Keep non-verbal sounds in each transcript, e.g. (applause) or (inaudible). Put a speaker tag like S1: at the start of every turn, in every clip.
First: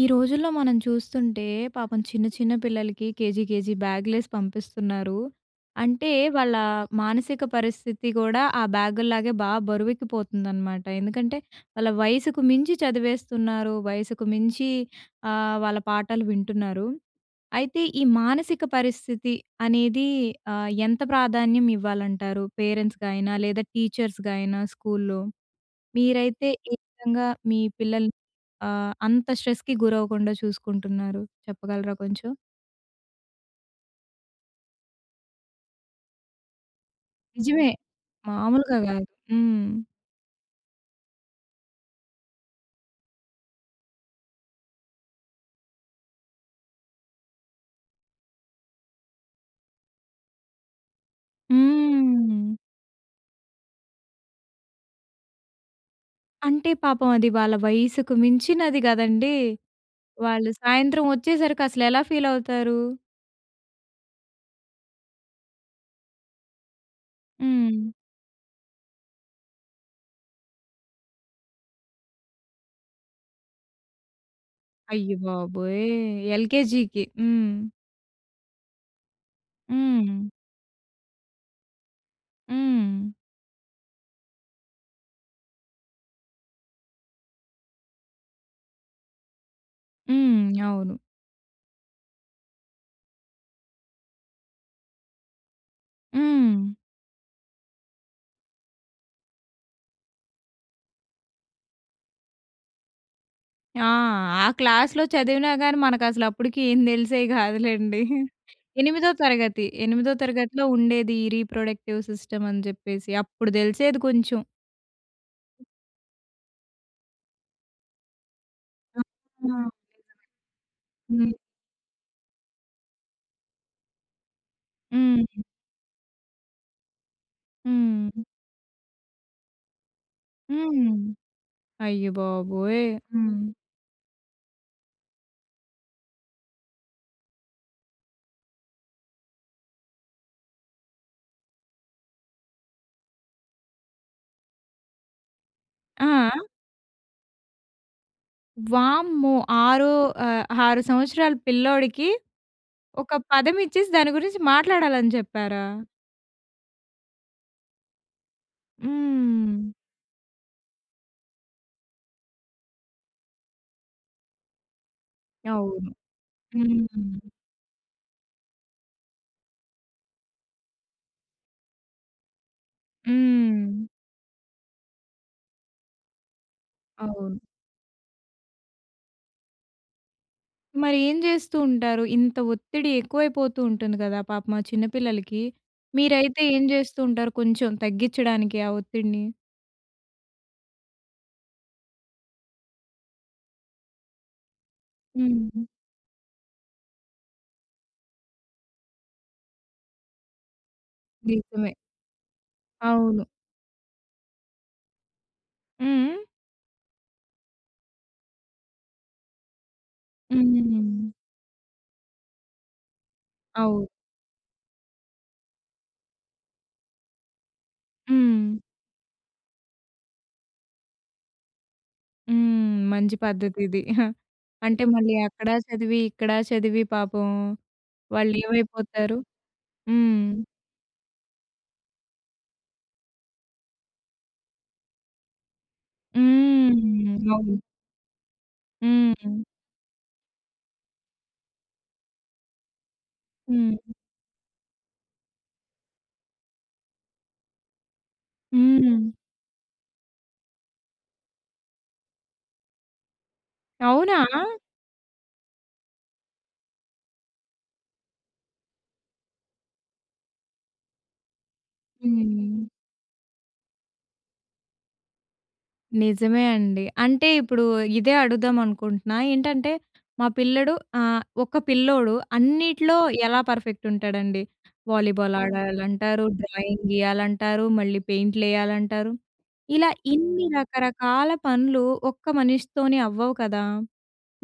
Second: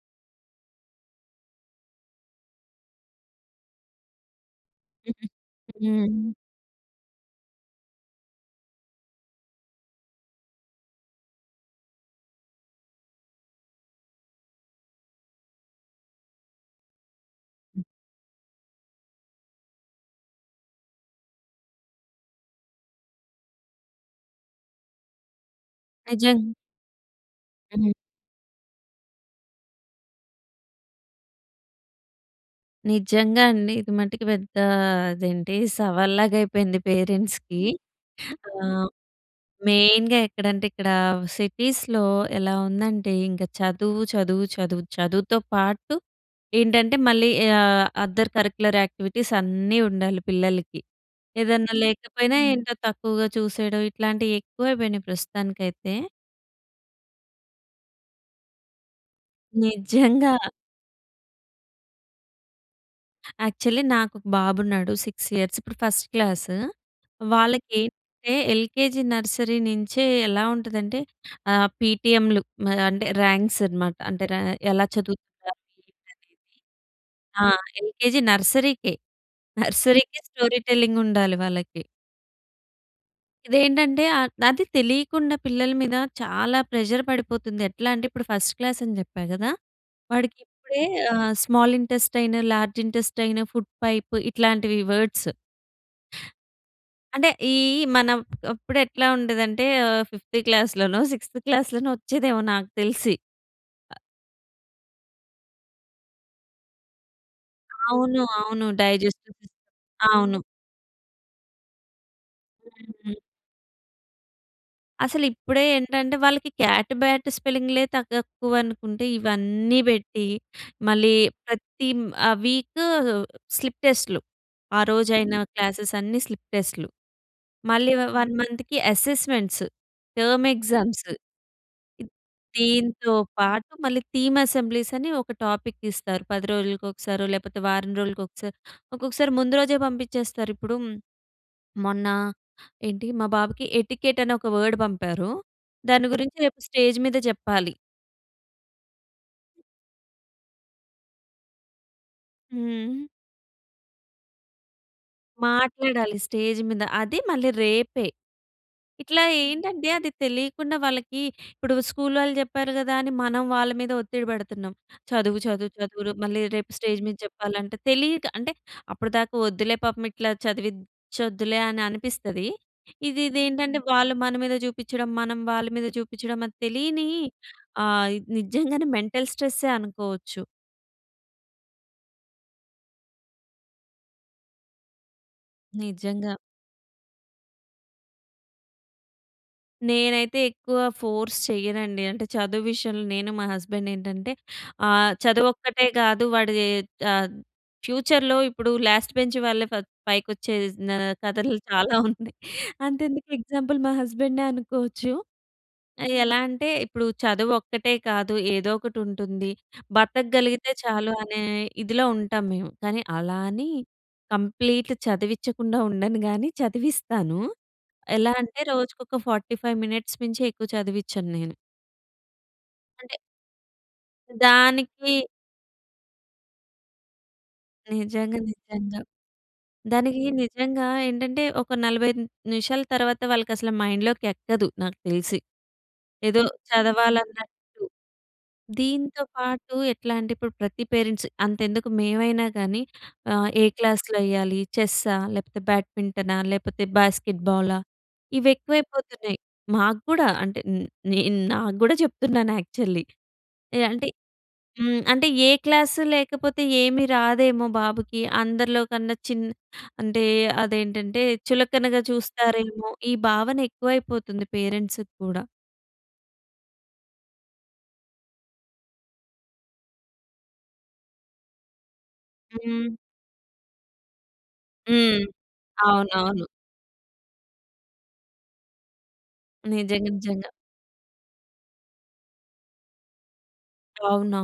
S1: ఈ రోజుల్లో మనం చూస్తుంటే, పాపం చిన్న చిన్న పిల్లలకి కేజీ కేజీ బ్యాగ్‌లేసి పంపిస్తున్నారు. అంటే,
S2: హ్మ్.
S1: వాళ్ళ మానసిక పరిస్థితి కూడా ఆ బ్యాగు‌ల్లాగే బాగా బరువెక్కిపోతుందనమాట. ఎందుకంటే వాళ్ళ వయసుకు మించి చదివేస్తున్నారు, వయసుకు మించి ఆహ్, వాళ్ళ పాఠాలు వింటున్నారు. అయితే, ఈ మానసిక పరిస్థితి అనేది ఆహ్, ఎంత ప్రాధాన్యం ఇవ్వాలంటారు పేరెంట్స్‌గా అయినా లేదా టీచర్స్‌గా అయినా స్కూల్‌లో? మీరైతే
S2: నిజం.
S1: ఏ విధంగా మీ
S2: హ్మ్.
S1: పిల్లల్ని ఆహ్, అంత స్ట్రెస్‌కి గురవ్వకుండా చూసుకుంటున్నారు. చెప్పగలరా కొంచెం?
S2: నిజంగా అండి. ఇది మటుకు పెద్ద అదేంటి సవల్‌లాగా అయిపోయింది పేరెంట్స్‌కి.
S1: నిజమే.
S2: (chuckles) ఆ!
S1: మాములుగా కాదు. హ్మ్.
S2: మెయిన్‌గా ఎక్కడంటే ఇక్కడ సిటీస్‌లో ఎలా ఉందంటే ఇంకా చదువు, చదువు, చదువు. చదువుతో పాటు ఏంటంటే మళ్ళీ ఆహ్, అదర్ కరిక్యులర్ యాక్టివిటీస్ అన్నీ ఉండాలి పిల్లలకి. ఏదన్నా లేకపోయినా
S1: హ్మ్!
S2: ఏంటో తక్కువగా చూసేయడం, ఇట్లాంటివి ఎక్కువైపోయినయి ప్రస్తుతానికైతే.
S1: అంటే పాపం అది వాళ్ళ వయసుకు మించినది కదండీ.
S2: నిజంగా!
S1: వాళ్ళు సాయంత్రం వచ్చేసరికి అసలెలా ఫీల్ అవుతారు?
S2: యాక్చువల్లీ నాకు ఒక బాబు ఉన్నాడు 6 ఇయర్స్. ఇప్పుడు ఫస్ట్ క్లాసూ. వాళ్ళకి
S1: హ్మ్.
S2: ఎంటే ఎల్‌కేజీ, నర్సరీ నించే ఎలా ఉంటదంటే ఆహ్, పీటీఎం‌లు మరి అంటే ర్యాంక్స్ అనమాట అంటే ర ఎలా చదు‌
S1: అయ్యబాబోయ్! ఎల్‌కేజీకి.
S2: ఆ!
S1: హ్మ్.
S2: ఎల్‌కేజీ, నర్సరీ‌కే, నర్సరీ‌కి
S1: హ్మ్.
S2: స్టోరీ టెల్లింగ్ ఉండాలి వాళ్ళకి.
S1: హ్మ్.
S2: ఇదేంటంటే ఆహ్, అదే తెలియకుండా పిల్లల మీద చాలా ప్రెషర్ పడిపోతుంది. ఎట్లా అంటే ఇప్పుడు ఫస్ట్ క్లాస్ అని చెప్పా గదా! వాడికి
S1: హ్మ్, (clicks tongue)
S2: ఇప్పుడే
S1: అవును.
S2: ఆహ్, small intestine, large intestine, food pipe ఇట్లాంటివి వర్డ్స్.
S1: హ్మ్.
S2: అంటే, ఈ మనం అప్పుడు ఎట్లా ఉండేదంటే ఆహ్, ఫిఫ్త్ క్లాస్‌లోనో, సిక్స్‌త్ క్లాస్‌లోనో వచ్చేదేమో నాకు తెలిసి.
S1: ఆ! ఆ క్లాస్‌లో చదివినా గాని, మనకు అసలు అప్పుడికి ఏం తెలిసేవి (chuckles) గాదులెండి.
S2: అవును. అవును.
S1: ఎనిమిదో
S2: డైజెస్టివ్
S1: తరగతి, ఎనిమిదో
S2: అవును.
S1: తరగతిలో ఉండేది. ఈ రీప్రొడక్టివ్ సిస్టమ్ అని చెప్పేసి
S2: హుహు.
S1: అప్పుడు తెలిసేది కొంచెం
S2: అసలు ఇప్పుడే ఏంటంటే వాళ్ళకి క్యాట్, బ్యాట్ స్పెల్లింగ్‌లే తగ్ తక్కువనుకుంటే ఇవన్నీ
S1: హ్మ్.
S2: బెట్టి మళ్ళీ ప్రతి మ్ ఆహ్, వీక్ స్లిప్ టెస్ట్‌లు. ఆ
S1: హ్మ్.
S2: రోజైన క్లాసెస్ అన్నీ స్లిప్ టెస్ట్‌లు. మళ్ళీ వ
S1: హ్మ్.
S2: 1 మంత్‌కి అసెస్మెంట్స్, టర్మ్
S1: హ్మ్.
S2: ఎగ్జామ్స్
S1: అయ్యబాబోయ్!
S2: దీంతో
S1: హ్మ్.
S2: పాటు మళ్ళీ థీమ్ అసెంబ్లీస్ అని ఒక టాపిక్ ఇస్తారు. 10 రోజులకు ఒకసారో, లేపోతే వారం రోజులకి ఒకసారి, ఒక్కొక్కసారి ముందు రోజే పంపిచేస్తారు. ఇప్పుడు (swallows) మొన్న ఏంటి మా బాబుకి ఎటికెట్ అని ఒక వర్డ్ పంపారు. దాని గురించి
S1: ఆ!
S2: రేపు స్టేజ్ మీద చెప్పాలి.
S1: వామ్మో! 6 ఆ! 6 సంవత్సరాల పిల్లోడికి
S2: హ్మ్.
S1: ఒక పదం ఇచ్చేసి దాన్ని గురించి మాట్లాడాలని చెప్పారా?
S2: మాట్లాడాలి స్టేజ్ మీద అది మళ్ళి రేపే. ఇట్లా
S1: హ్మ్.
S2: ఏంటంటే అది తెలియకుండా వాళ్ళకి ఇప్పుడు స్కూలోల్లు చెప్పారు కదా! అని మనం వాళ్ళ మీద ఒత్తిడి పెడుతున్నాం. చదువు, చదువు,
S1: అవును.
S2: చదువు రు మళ్ళీ రేపు స్టేజ్ మీద
S1: హ్మ్.
S2: చెప్పాలంటే తెలియక అంటే అప్పటిదాకా వద్దులే పాపం ఇట్లా చదివిచొద్దులే అని అనిపిస్తది. ఇది ఇదేంటంటే
S1: హ్మ్.
S2: వాళ్ళు మన మీద చూపిచ్చడం, మనం వాళ్ళ మీద చూపిచ్చడం అది తెలియని
S1: అవును.
S2: ఆహ్, నిజంగానే మెంటల్ స్ట్రెసే అనుకోవచ్చు.
S1: మరి ఏం చేస్తూ ఉంటారు. ఇంత ఒత్తిడి ఎక్కువైపోతు ఉంటుంది కదా! పాపం ఆ చిన్నపిల్లలకి.
S2: నిజంగా.
S1: మీరైతే ఏం చేస్తూ ఉంటారు, కొంచెం తగ్గించడానికి ఆ ఒత్తిడిని?
S2: నేనైతే ఎక్కువ ఫోర్స్ చెయ్యనండి. అంటే చదువు విషయంలో నేను, మా హస్బాండ్ ఏంటంటే ఆ చదువు
S1: హ్మ్.
S2: ఒక్కటే కాదు వాడి ఆహ్, ఫ్యూచర్‌ లో ఇప్పుడు లాస్ట్ బెంచ్ వాళ్ళే ఫై పైకొచ్చేజ్ నా కథలు
S1: నిజమే.
S2: చాలా ఉన్నాయి.
S1: అవును.
S2: అంతెందుకు ఎగ్జాంపుల్ మా హస్బాండే అనుకోవచ్చు.
S1: హుహు.
S2: ఎలా అంటే ఇప్పుడు చదువు ఒక్కటే కాదు ఏదో ఒకటి ఉంటుంది. బ్రతకగలిగితే
S1: హ్మ్.
S2: చాలు అనే ఇదిలో ఉంటాం మేము. కానీ అలా అని
S1: అవును.
S2: కంప్లీట్ చదివిచ్చకుండా ఉండను గాని చదివిస్తాను. ఎలా
S1: హ్మ్.
S2: అంటే రోజుకొక 45 మినిట్స్ మించి ఎక్కువ చదివిచ్చను నేను.
S1: హ్మ్. మంచి
S2: అంటే
S1: పద్ధతి ఇది. (giggles) అంటే మళ్ళీ
S2: దానికి
S1: అక్కడ చదివి, ఇక్కడ చదివి పాపం వాళ్ళు
S2: నిజంగా, నిజంగా.
S1: ఏమైపోతారు. హ్మ్.
S2: దానికి నిజంగా ఏంటంటే, ఒక 45 నిమిషాల తర్వాత, వాళ్ళకి అసలు మైండ్‌లోకి ఎక్కదు నాకు తెలిసి. ఏదో
S1: హ్మ్. అవును.
S2: చదవాలన్నట్టు. దీంతో
S1: హ్మ్.
S2: పాటు ఎట్లా అంటే, ఇప్పుడు ప్రతి పేరెంట్స్ అంతెందుకు మేమైనా గాని ఆహ్, ఏ
S1: హ్మ్.
S2: క్లాస్‌లో యేయ్యాలి. చెస్సా లేకపోతే బ్యాడ్మింటనా లేకపోతే బాస్కెట్బాలా, ఇవి
S1: హ్మ్.
S2: ఎక్కువైపోతున్నాయి. మాక్కూడా అంటే నేను, నా గూడా చెప్తున్నాను యాక్చువల్లీ ఎ అంటే
S1: అవునా?
S2: హ్మ్. అంటే ఏ క్లాసు లేకపోతే ఏమి రాదేమో బాబుకి, అందరిలో కన్నా చిన్న అంటే అదేంటంటే చులకనగా
S1: హ్మ్.
S2: చూస్తారేమో, ఈ భావన ఎక్కువైపోతుంది పేరెంట్స్‌కి కూడా.
S1: నిజమే అండి. అంటే ఇప్పుడు ఇదే అడుగుదాం అనుకుంటున్నా. ఏంటంటే, మా పిల్లడు ఆహ్, ఒక పిల్లోడు
S2: హ్మ్.
S1: అన్నిట్లో ఎలా పర్ఫెక్ట్ ఉంటాడండి?
S2: హ్మ్.
S1: వాలీబాల్ ఆడాలంటారు,
S2: అవునవును.
S1: డ్రాయింగ్ గీయాలంటారు, మళ్ళీ పెయింట్లు యేయాలంటారు. ఇలా
S2: నిజంగా,
S1: ఇన్ని
S2: నిజంగా.
S1: రకరకాల పనులు ఒక్క మనిషితోనే అవ్వవు కదా!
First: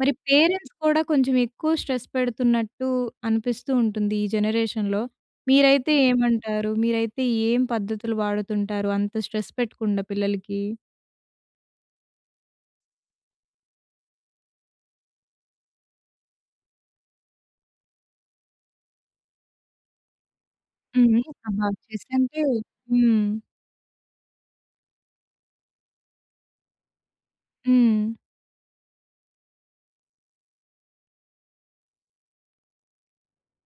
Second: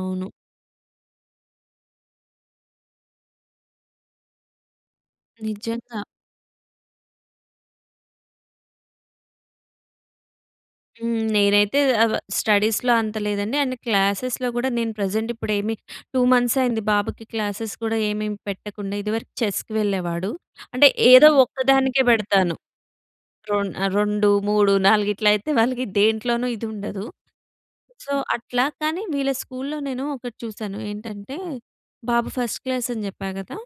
S1: మరి పేరెంట్స్ కూడా కొంచెం ఎక్కువ స్ట్రెస్ పెడుతున్నట్టు అనిపిస్తూ ఉంటుంది, ఈ జనరేషన్‌లో. మీరైతే
S2: నిజంగా.
S1: ఏమంటారు? మీరైతే ఏం పద్ధతులు వాడుతుంటారు అంత స్ట్రెస్ పెట్టకుండా పిల్లలకి?
S2: హ్మ్. నేనైతే అ వ స్టడీస్‌లో అంత లేదండి, అండ్ క్లాసెస్‌లో గూడా నేను ప్రెజెంట్ ఇప్పుడు ఏమి 2 మంత్స్ అయింది బాబుకి క్లాసెస్‌ కూడా ఏమేమి పెట్టకుండా, ఇదివరకు చెస్‌కి వెళ్ళేవాడు. అంటే
S1: హ్మ్.
S2: ఏదో
S1: ఆహా!
S2: ఒక్కదానికే
S1: చెస్ అంటే
S2: బెడతాను.
S1: హ్మ్.
S2: రొం ఆహ్, 2, 3, 4 ఇట్ల అయితే వాళ్ళకి దేంట్లోన ఇది ఉండదు.
S1: హ్మ్.
S2: సో, అట్లా కానీ వీళ్ళ స్కూల్‌లో నేను ఒకటి చూసాను. ఏంటంటే, బాబు ఫస్ట్ క్లాస్ అని జెప్పా కదా!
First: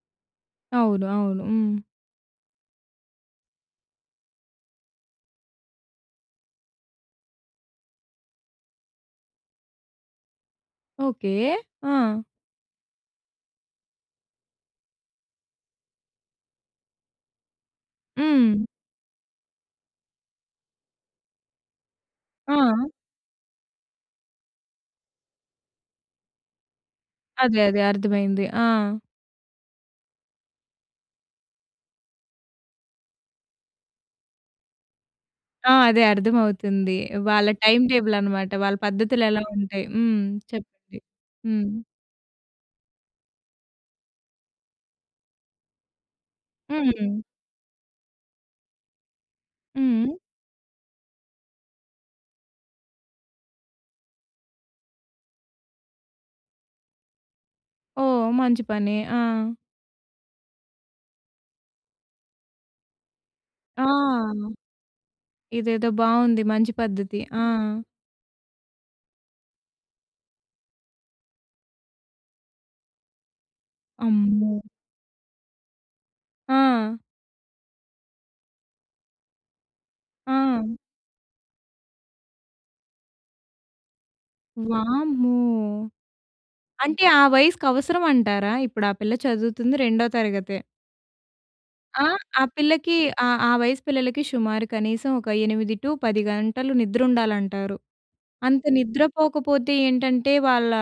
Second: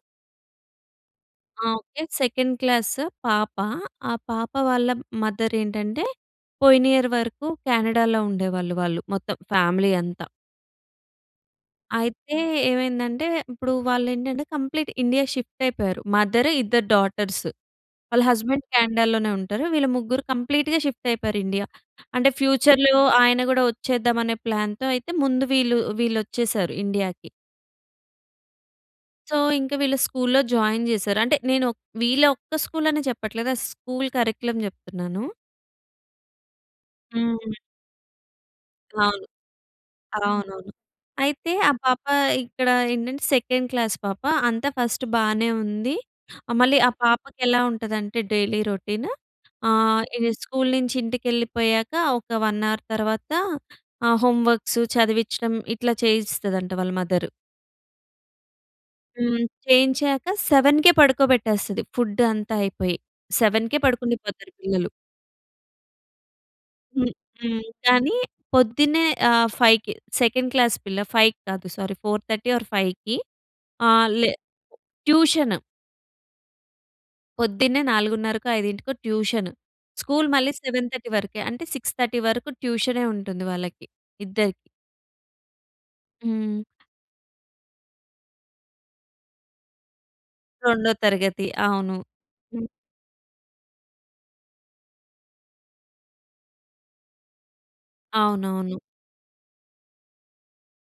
S1: అవును, అవును.
S2: ఆ!
S1: హ్మ్.
S2: ఓకే. సెకండ్ క్లాస్ పాప. ఆ పాప వాళ్ళ మదర్ ఏంటంటే, పోయిన ఇయర్ వరకు కెనడాలో ఉండేవాళ్ళు వాళ్ళు. మొత్తం ఫ్యామిలీ అంతా...
S1: ఓకే. ఆ!
S2: అయితే, ఏమైందంటే ఇప్పుడు వాళ్ళు ఏంటంటే, కంప్లీట్ ఇండియా షిఫ్ట్ అయిపోయారు. మదర్, ఇద్దరు డాటర్స్. వాళ్ళ
S1: హ్మ్.
S2: హస్బాండ్ కెనడాలోనే ఉంటారు. వీళ్ళు ముగ్గురు కంప్లీట్‌గా షిఫ్ట్ అయిపోయారు ఇండియా. అంటే,
S1: ఆ!
S2: ఫ్యూచర్‌లో ఆయన కూడా వచ్చేద్దాం అనే ప్లాన్‌తో. అయితే ముందు వీళ్ళు వీళ్ళొచ్చేసారు ఇండియా‌కి...
S1: అదే, అదే అర్థమైంది. ఆ!
S2: సో, ఇంకా వీళ్ళు స్కూల్‌లో జాయిన్ చేసారు. అంటే నేను, వీళ్ళ ఒక్క స్కూలని చెప్పట్లేదు. స్కూల్ కరిక్యులమ్ చెప్తున్నాను.
S1: ఆ! అదే అర్థమవుతుంది. వాళ్ళ
S2: హ్మ్.
S1: టైమ్ టేబుల్ అన్నమాట. వాళ్ళ పద్ధతులు
S2: అవును.
S1: ఎలా ఉంటాయి హ్మ్.
S2: అవునవును.
S1: చెప్పండి.
S2: అయితే ఆ
S1: హ్మ్.
S2: పాప ఇక్కడ ఏంటంటే, సెకండ్ క్లాస్ పాప. అంతా ఫస్ట్ బానే ఉంది. ఆహ్, మళ్ళీ ఆ
S1: హ్మ్.
S2: పాపకి ఎలా ఉంటదంటే, డైలీ రొటీన్ ఆహ్,
S1: హ్మ్.
S2: స్కూల్ నుంచి ఇంటికెళ్ళిపోయాక ఒక 1 అవర్ తర్వాత ఆహ్, హోమ్ వర్క్స్, చదివించడం ఇట్లా చేయిస్తదంట వాళ్ళ మదర్.
S1: ఓహ్! మంచి పని. ఆ!
S2: హ్మ్. చేయించాక 7కే పడుకోబెట్టేస్తది. ఫుడ్ అంతా అయిపోయి. 7కే
S1: ఆ!
S2: పడుకుండి పోతారు పిల్లలు.
S1: ఇదేదో బాగుంది. మంచి
S2: హ్మ్.
S1: పద్ధతి. ఆ!
S2: హ్మ్. కానీ పొద్దున్నే ఆహ్, 5కి సెకండ్ క్లాస్ పిల్ల 5కి కాదు సారీ, 4:30 ఆర్ 5కి ఆహ్, లే
S1: అమ్మో!
S2: ట్యూషన్.
S1: ఆ!
S2: పొద్దున్నే 4:30కో, 5కో ట్యూషన్. స్కూల్ మళ్ళీ
S1: ఆ!
S2: 7:30 వరకే. అంటే 6:30 వరకు ట్యూషనే ఉంటుంది వాళ్ళకి. ఇద్దరికి.
S1: వామ్మో!
S2: హ్మ్.
S1: అంటే ఆ వయసుకి అవసరం అంటారా? ఇప్పుడు ఆ పిల్ల చదువుతుంది రెండో తరగతే.
S2: రొండో తరగతి. అవును.
S1: ఆహ్, ఆ పిల్లకి ఆహ్, ఆ వయసు పిల్లలకి షుమారు కనీసం ఒక 8 టూ 10 గంటలు నిద్రుండాలంటారు. అంత
S2: అవునవును.
S1: నిద్ర పోకపోతే ఏంటంటే వాళ్ళా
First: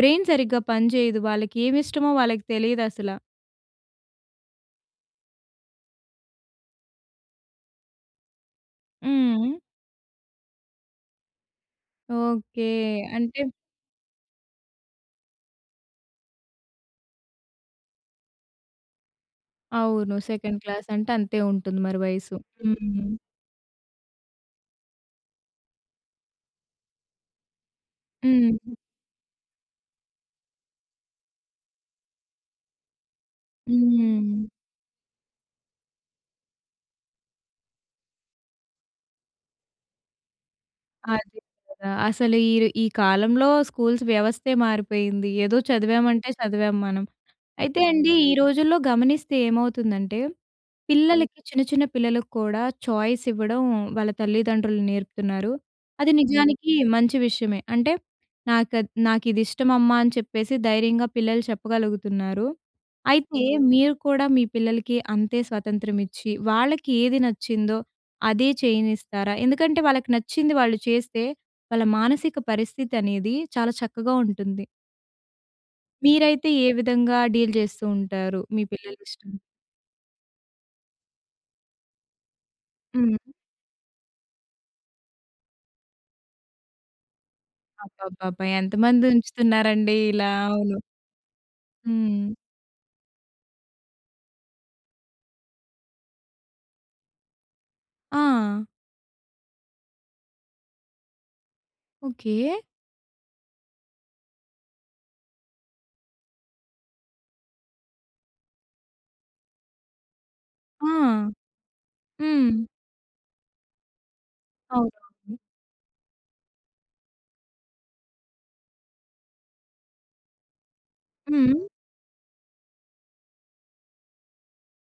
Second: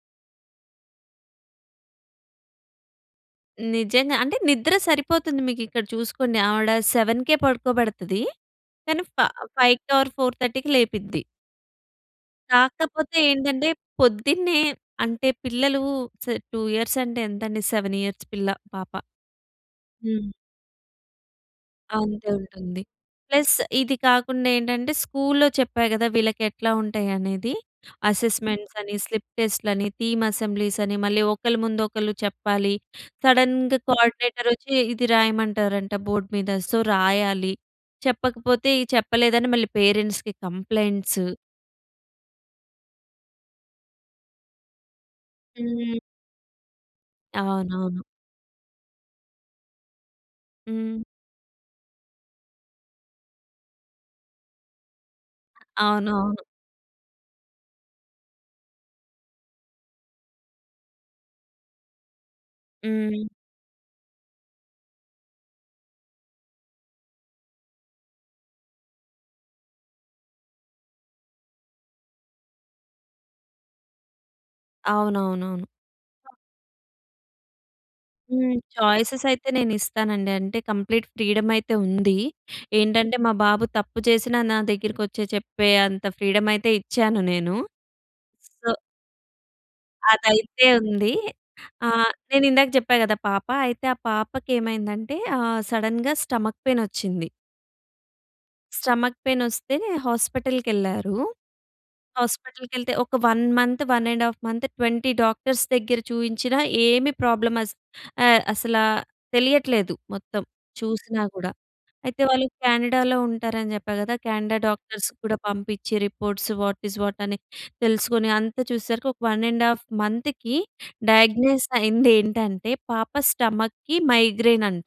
S1: బ్రెయిన్ సరిగ్గా పనిచెయ్యదు. వాళ్ళకి ఏవి ఇష్టమో వాళ్ళకి తెలీదు అసల.
S2: నిజంగా. అంటే నిద్ర సరిపోతుంది మీకు ఇక్కడ చూసుకోండి. ఆవిడ 7కే పడుకోబెడతదీ. కానీ ఫ
S1: హ్మ్.
S2: ఫైవ్‌కి ఆర్ 4:30కి లేపిద్ది.
S1: ఓకే.
S2: కాకపోతే
S1: అంటే
S2: ఏంటంటే పొద్దున్నే అంటే పిల్లలు స్ 2 ఇయర్స్ అంటే ఎంతండి 7 ఇయర్స్ పిల్ల, పాప.
S1: అవును.
S2: హ్మ్.
S1: సెకండ్ అంటే అంతే ఉంటుంది మరి
S2: అంతే
S1: వయసు.
S2: ఉంటుంది.
S1: హ్మ్.
S2: ప్లస్ ఇది కాకుండా ఏంటంటే స్కూల్లో చెప్పా గదా! వీళ్ళకి ఎట్లా ఉంటాయి అనేదీ.
S1: హ్మ్.
S2: అసెస్‌మెంట్స్ అని, స్లిప్ టెస్ట్‌లు అని, థీమ్ అసెంబ్లీస్ అని మళ్ళీ ఒకళ్ళ ముందు ఒకళ్ళు చెప్పాలి. సడన్‌గా కోఆర్డినేటర్
S1: హ్మ్.
S2: వచ్చి ఇది రాయమంటారంట బోర్డ్ మీద. సో రాయాలి. చెప్పకపోతే చెప్పలేదని మళ్ళీ పేరెంట్స్‌కి కంప్లయింట్స్.
S1: అదే కదా! అసలు ఈర్ ఈ కాలంలో స్కూల్స్ వ్యవస్థే మారిపోయింది. ఏదో
S2: హ్మ్.
S1: చదివామంటే చదివాం మనం. అయితే
S2: అవునవును.
S1: అండీ ఈ రోజుల్లో గమనిస్తే ఏమవుతుందంటే
S2: హ్మ్.
S1: పిల్లలకి చిన్న చిన్న పిల్లలకు కూడా ఛాయిస్ ఇవ్వడం వాళ్ళ తల్లిదండ్రులు నేర్పుతున్నారు. అది
S2: అవునవును.
S1: నిజానికి మంచి విషయమే. అంటే నాకద్ నాకు ఇది ఇష్టం అమ్మా అని చెప్పేసి ధైర్యంగా పిల్లలు చెప్పగలుగుతున్నారు.
S2: హ్మ్.
S1: అయితే మీరు కూడా మీ పిల్లలకి అంతే స్వతంత్రం ఇచ్చి వాళ్ళకి ఏది నచ్చిందో అదే చేయనిస్తారా? ఎందుకంటే వాళ్ళకి నచ్చింది వాళ్ళు చేస్తే వాళ్ళ మానసిక పరిస్థితి అనేదీ చాలా చక్కగా ఉంటుంది.
S2: అవునవునవును.
S1: మీరైతే ఏ విధంగా డీల్ జేస్తూ ఉంటారు
S2: హ్మ్.
S1: మీ పిల్లలు
S2: ఛాయిసెస్
S1: విషయంలో?
S2: అయితే నేనిస్తానండి. అంటే కంప్లీట్ ఫ్రీడమ్ అయితే ఉంది.
S1: హ్మ్.
S2: ఏంటంటే మా బాబు తప్పు చేసినా నా దగ్గరికి వచ్చి చెప్పే అంత ఫ్రీడమ్ అయితే ఇచ్చాను నేను.
S1: అబ్బబ్బబ్బా!
S2: సో...
S1: ఎంతమంది ఉంచుతున్నారండీ ఇలా.
S2: అదైతే
S1: అవును.
S2: ఉందీ. ఆహ్,
S1: హ్మ్.
S2: నేను ఇందాక జెప్పా గదా పాప అయితే ఆ పాపకెమైందంటే ఆహ్, సడెన్‌గా స్టమక్ పెయిన్ వచ్చింది.
S1: ఆ!
S2: స్టమక్ పెయిన్ వస్తే హాస్పిటల్‌కెళ్ళారు.
S1: ఓకే.
S2: హాస్పిటల్‌కెళ్తే ఒక 1 మంత్, 1 ½ మంత్, 20 డాక్టర్స్ దగ్గర చూయించిన ఏమి ప్రాబ్లమ్ అస్ ఆహ్, అసలా తెలియట్లేదు, మొత్తం.
S1: ఆ!
S2: చూసినా కూడా. అయితే వాళ్ళు
S1: హ్మ్.
S2: కెనడా‌లో ఉంటారని జెప్పా గదా! కెనడా డాక్టర్స్
S1: అవునవును.
S2: కూడా పంపించి రిపోర్ట్స్, వాట్ ఇజ్ వాట్ అని తెలుసుకొని అంతా చూసేసరికి ఒక 1 ½ మంత్‌కి
S1: హ్మ్.
S2: డయాగ్నోస్ అయింది ఏంటంటే, పాప స్టమక్‌కి మైగ్రేన్ అంట...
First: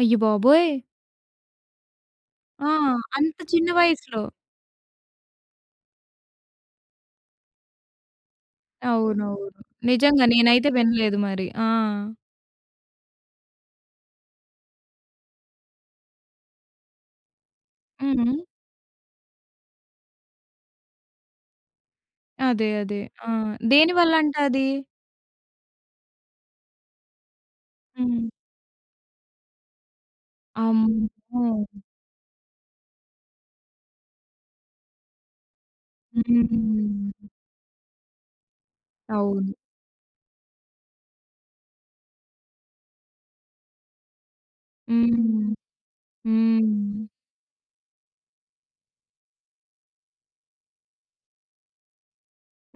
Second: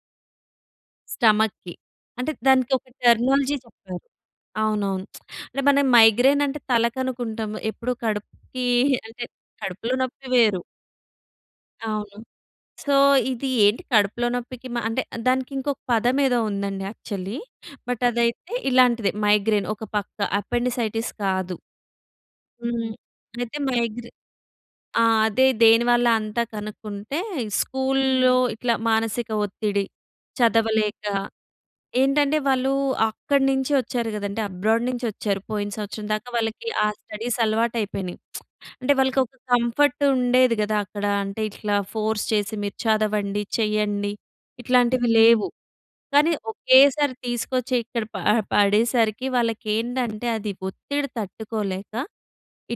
S1: అయ్యబాబోయ్!
S2: స్టమక్‌కి. అంటే,
S1: ఆ!
S2: దానికి ఒక
S1: అంత
S2: టెర్మినాలజీ
S1: చిన్న
S2: చెప్పారు.
S1: వయసులో?
S2: అవునవును. (smacks lips) అంటే మనం మైగ్రేన్ అంటే తల‌కనుకుంటాం. ఎప్పుడు కడుపుకి అంటే, (chuckles)
S1: అవునవును.
S2: కడుపులో
S1: నిజంగా
S2: నొప్పి వేరు.
S1: నేనైతే వినలేదు మరి. ఆ!
S2: అవును. సో, ఇది ఏంటి కడుపులో నొప్పికి మ అంటే దానికి ఇంకొక పదం ఏదో ఉందండి యాక్చువల్లీ. బట్
S1: హ్మ్.
S2: అదైతే ఇలాంటిదే మైగ్రేన్ ఒక పక్క. అపెండిసైటిస్ కాదు.
S1: అదే
S2: హ్మ్.
S1: అదే. ఆ!
S2: అయితే మైగ్రే
S1: దేనివల్ల అంట అది?
S2: ఆ! అదే దేనివల్ల అంతా కనుక్కుంటే
S1: హ్మ్.
S2: స్కూల్‌లో ఇట్లా మానసిక ఒత్తిడి, చదవలేక.
S1: అమ్మో!
S2: ఏంటంటే వాళ్ళు అక్కడి నుంచి వచ్చారు కదండీ అబ్రాడ్ నుంచి వచ్చారు. పోయిన సంవత్సరం దాకా వాళ్ళకి ఆ
S1: హ్మ్.
S2: స్టడీస్ అలవాటు అయిపోయినయి. (smacks lips) అంటే వాళ్ళకి ఒక
S1: అవును.
S2: కంఫర్ట్ ఉండేది గదా! అక్కడ. అంటే, ఇట్లా ఫోర్స్ చేసి మీరు చదవండి, చెయ్యండి, ఇట్లాంటివి లేవు.
S1: హ్మ్.
S2: కానీ
S1: హ్మ్.
S2: ఒకేసారి తీసుకొచ్చి ఇక్కడ ప పడేసరికి వాళ్ళకి ఏంటంటే, అది ఒత్తిడి తట్టుకోలేక,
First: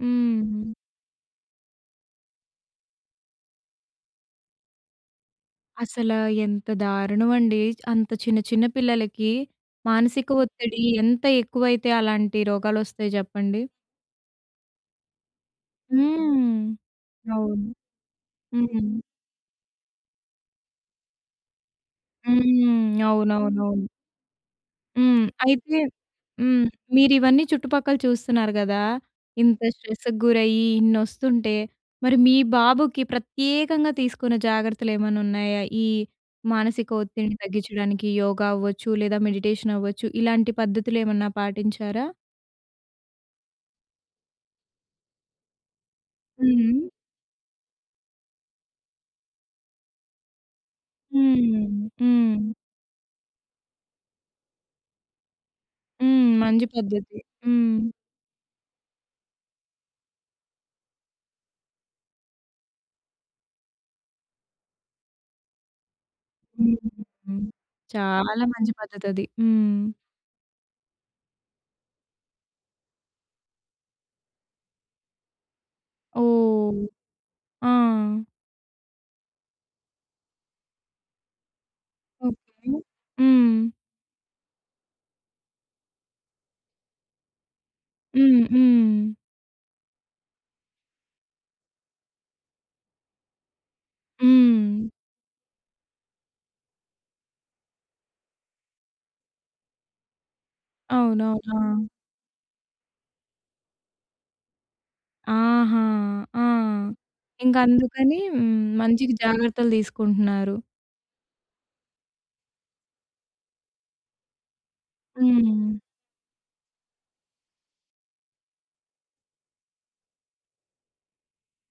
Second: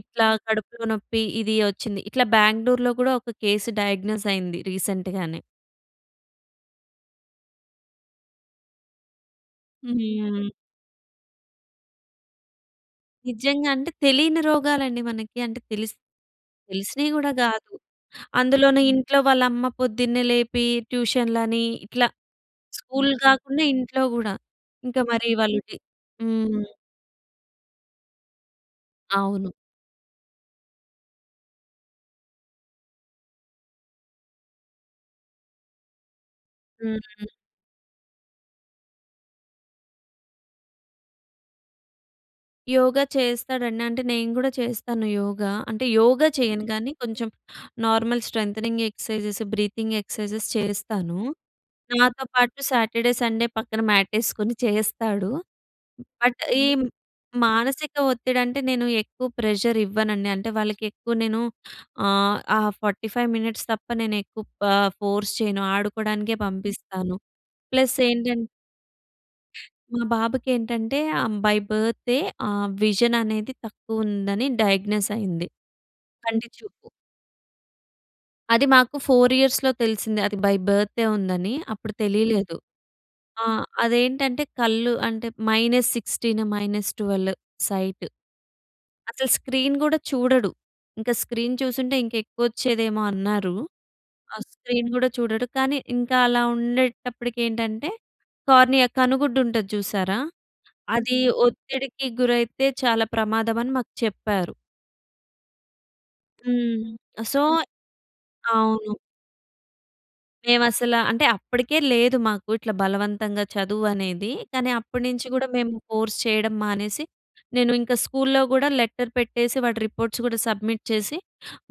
S2: ఇట్లా కడుపులో నొప్పి ఇది వచ్చింది. ఇట్లా బెంగళూరు‌లో కూడా ఒక కేస్ డయాగ్నోస్ అయింది రీసెంట్‌గానే.
S1: అసలా ఎంత దారుణం అండి. అంత చిన్న, చిన్న పిల్లలకి మానసిక
S2: హ్మ్.
S1: ఒత్తిడి ఎంత ఎక్కువైతే అలాంటి రోగాలు వస్తాయి జెప్పండి.
S2: నిజంగా. అంటే తెలియని రోగాలండి మనకి. అంటే తెలిసి
S1: హ్మ్.
S2: తెలిసినవి కూడా
S1: అవును.
S2: కాదు. అందులోను
S1: హ్మ్.
S2: ఇంట్లో వాళ్ళ అమ్మ పొద్దున్నే లేపి, ట్యూషన్‌లని ఇట్లా
S1: హ్మ్.
S2: స్కూల్ కాకుండా
S1: అవునవునవును.
S2: ఇంట్లో గూడా. ఇంకా
S1: హ్మ్.
S2: మరి వాళ్ళు‌కి
S1: అయితే
S2: హ్మ్.
S1: హ్మ్. మీరు ఇవన్నీ చుట్టుపక్కల చూస్తున్నారు గదా!
S2: అవును.
S1: ఇంత స్ట్రెస్‌కి గురయ్యి ఇన్ని వస్తుంటే, మరి మీ బాబుకి ప్రత్యేకంగా తీసుకున్న జాగ్రత్తలు ఏమన్నా ఉన్నాయా? ఈ, మానసిక
S2: హ్మ్.
S1: ఒత్తిడిని తగ్గించడానికి యోగా అవ్వచ్చు, లేదా మెడిటేషన్ అవ్వచ్చు ఇలాంటి పద్ధతులు ఏమన్నా పాటించారా?
S2: యోగా చేస్తాడండి. అంటే నేను గూడా చేస్తాను యోగా. అంటే యోగా చేయను
S1: హుహు.
S2: కానీ కొంచెం, normal strengthening exercises, breathing exercises చేస్తాను.
S1: హ్మ్.
S2: నాతో
S1: హ్మ్.
S2: పాటు సాటర్డే, సండే పక్కన మ్యాటేసుకొని చేస్తాడు.
S1: హ్మ్.
S2: బట్,
S1: మంచి
S2: ఈ
S1: పద్ధతి. హ్మ్.
S2: మానసిక ఒత్తిడి అంటే, నేను ఎక్కువ ప్రెషర్ ఇవ్వనండి. అంటే వాళ్ళకి ఎక్కువ నేను ఆహ్, ఆ 45 మినిట్స్ తప్ప నేను ఎక్కువ ఆహ్, ఫోర్స్ చేయను ఆడుకోవడానికే
S1: హ్మ్.
S2: పంపిస్తాను.
S1: హ్మ్.
S2: ప్లస్ ఏంటం
S1: చాలా మంచి పద్ధతి అది. హ్మ్.
S2: మా బాబుకేంటంటే ఆహ్, బై బర్తే ఆ విజన్ అనేది తక్కువ ఉందని, డయాగ్నోస్ అయింది. కంటి
S1: ఓహ్!
S2: చూపు...
S1: ఆ!
S2: అది మాకు 4 ఇయర్స్‌లో తెలిసింది. అది బై బర్తే ఉందని అప్పుడు తెలియలేదు.
S1: ఓకే.
S2: ఆ!
S1: హ్మ్.
S2: అదేంటంటే, కళ్ళు అంటే -16, -12 సైట్.
S1: హ్మ్. హ్మ్.
S2: అసలు స్క్రీన్ గూడా చూడడు. ఇంక స్క్రీన్ చూసుంటే, ఇంకా ఎక్కువ వచ్చేదేమో అన్నారు. ఆ స్క్రీన్
S1: హ్మ్.
S2: గూడా చూడడు. కానీ, ఇంకా అలా ఉండేటప్పటికి ఏంటంటే కార్నియా కనుగుడ్డు ఉంటది చూసారా. అది
S1: అవునవును. ఆ!
S2: ఒత్తిడికి గురైతే, చాలా ప్రమాదం అని మాకు చెప్పారు.
S1: ఆహా! ఆ!
S2: హ్మ్. సో
S1: ఇంక అందుకని హ్మ్.
S2: అవును.
S1: మంచికి జాగ్రత్తలు తీసుకుంటున్నారు.
S2: మేమసల అంటే అప్పటికే లేదు మాకు, ఇట్లా బలవంతంగా చదువు అనేది. కాని అప్పటి నుంచి కూడా మేము
S1: హ్మ్.
S2: ఫోర్స్ చేయడం మానేసి, నేను ఇంకా స్కూల్లో కూడా లెటర్ పెట్టేసి, వాటి రిపోర్ట్స్ కూడా సబ్మిట్ చేసి,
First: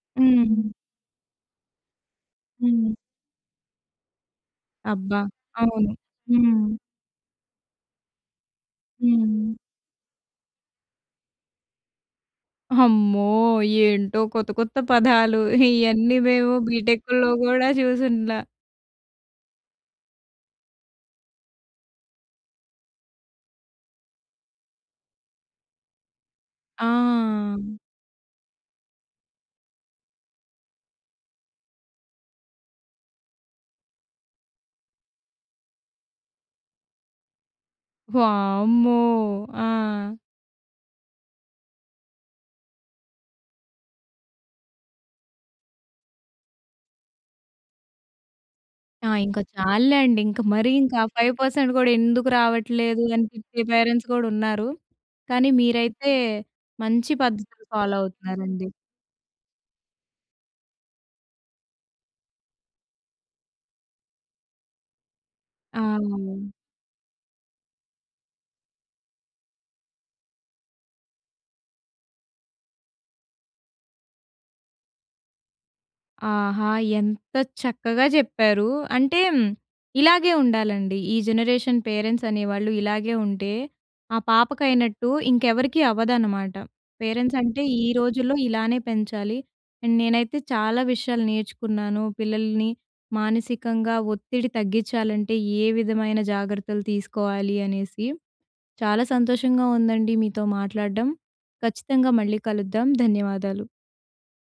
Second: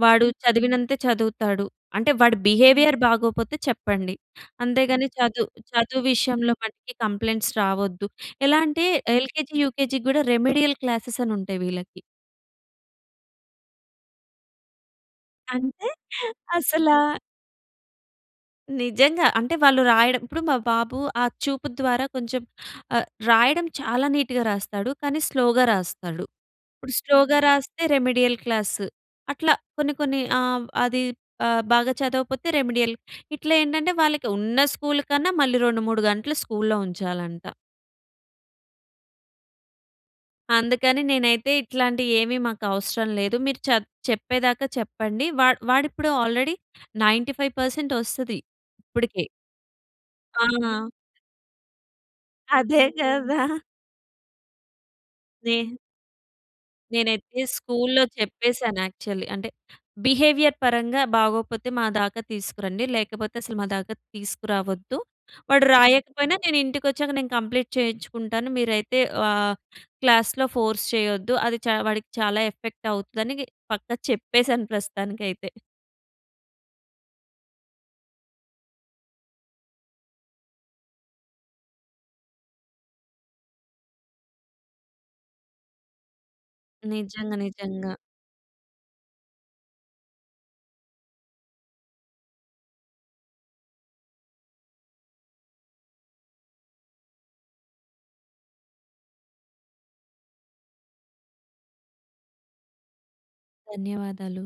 S2: వాడు
S1: హ్మ్.
S2: చదివినంతే చదువుతాడు. అంటే వాడి
S1: హ్మ్.
S2: బిహేవియర్ బాగోకపోతే చెప్పండి. అంతేగాని
S1: అబ్బా!
S2: చదు
S1: అవును.
S2: చదువు విషయంలో
S1: హ్మ్.
S2: మటికి కంప్లెయింట్స్ రావొద్దు. ఎలా అంటే
S1: హ్మ్.
S2: ఎల్‌కేజీ, యూకేజీ కూడా రెమెడియల్ క్లాసెస్ అని ఉంటాయి వీళ్ళకి.
S1: అమ్మో! ఏంటో కొత్త కొత్త పదాలు.
S2: అంటే
S1: (chuckles) ఇయన్నీ మేము
S2: అసలా.
S1: బి‌టెక్‌ల్లో కూడా చూసుండ్లా.
S2: నిజంగా. అంటే వాళ్ళు రాయడం ఇప్పుడు మా బాబు ఆ చూపు ద్వారా కొంచెం ఆహ్, రాయడం చాలా నీట్‌గా రాస్తాడు. కానీ స్లోగా రాస్తాడు. ఇప్పుడు స్లో‌గా
S1: ఆ!
S2: రాస్తే రెమెడియల్ క్లాసు. అట్లా కొన్ని కొన్ని ఆహ్, అది ఆహ్, బాగా చదవకపోతే రెమెడియల్. ఇట్లా ఏంటంటే వాళ్ళకి ఉన్న స్కూల్ కన్నా మళ్ళీ 2 ,3 గంటలు స్కూల్లో ఉంచాలంట.
S1: వామ్మో! ఆ!
S2: అందుకని నేనైతే ఇట్లాంటియి ఏమి మాకు అవసరం లేదు. మీరు చప్ చెప్పేదాకా చెప్పండి. వా వాడిప్పుడు ఆల్రెడీ 95% వస్తది
S1: ఆ!
S2: ఇప్పటికీ.
S1: ఇంక చాల్లేండి. ఇంక మరి
S2: ఆ!
S1: ఇంకా ఆ 5% కూడా ఎందుకు
S2: అదే
S1: రావట్లేదు? అని
S2: కదా!
S1: తిట్టే
S2: (chuckles)
S1: పేరెంట్స్ కూడా ఉన్నారు. కానీ
S2: (unintelligible)
S1: మీరైతే మంచి
S2: నేనైతే
S1: పద్ధతులు ఫాలో
S2: స్కూల్లో
S1: అవుతున్నారండి.
S2: చెప్పేసాను యాక్చువల్లి. అంటే బిహేవియర్ పరంగా బాగోకపోతే మా దాకా తీసుకురండి. లేకపోతే అసలు మా దాక తీసుకురావద్దు. వాడు రాయకపోయినా
S1: అవును.
S2: నేను ఇంటికొచ్చాక నేను కంప్లీట్ చేయించుకుంటాను. మీరైతే ఆహ్, క్లాస్‌‌లో ఫోర్స్ చేయొద్దు. అది చ వాడికి చాలా ఎఫెక్ట్ అవుద్దని పక్కా చెప్పేసాను ప్రస్తుతానికైతే.
S1: ఆహా! ఎంత చక్కగా చెప్పారు. అంటే ఇలాగే ఉండాలండి. ఈ జనరేషన్ పేరెంట్స్ అనేవాళ్ళు ఇలాగే ఉంటే ఆ పాపకైనట్టు, ఇంకెవరికీ అవ్వదన్నమాట. పేరెంట్స్
S2: నిజంగా,
S1: అంటే ఈ
S2: నిజంగా.
S1: రోజుల్లో ఇలానే పెంచాలి. అండ్ నేనైతే చాలా విషయాలు నేర్చుకున్నాను. పిల్లల్ని మానసికంగా ఒత్తిడి తగ్గించాలంటే ఏ విధమైన జాగ్రత్తలు తీసుకోవాలి అనేసి. చాలా సంతోషంగా ఉందండి మీతో మాట్లాడడం. ఖచ్చితంగా మళ్ళీ కలుద్దాం ధన్యవాదాలు.
S2: ధన్యవాదాలు.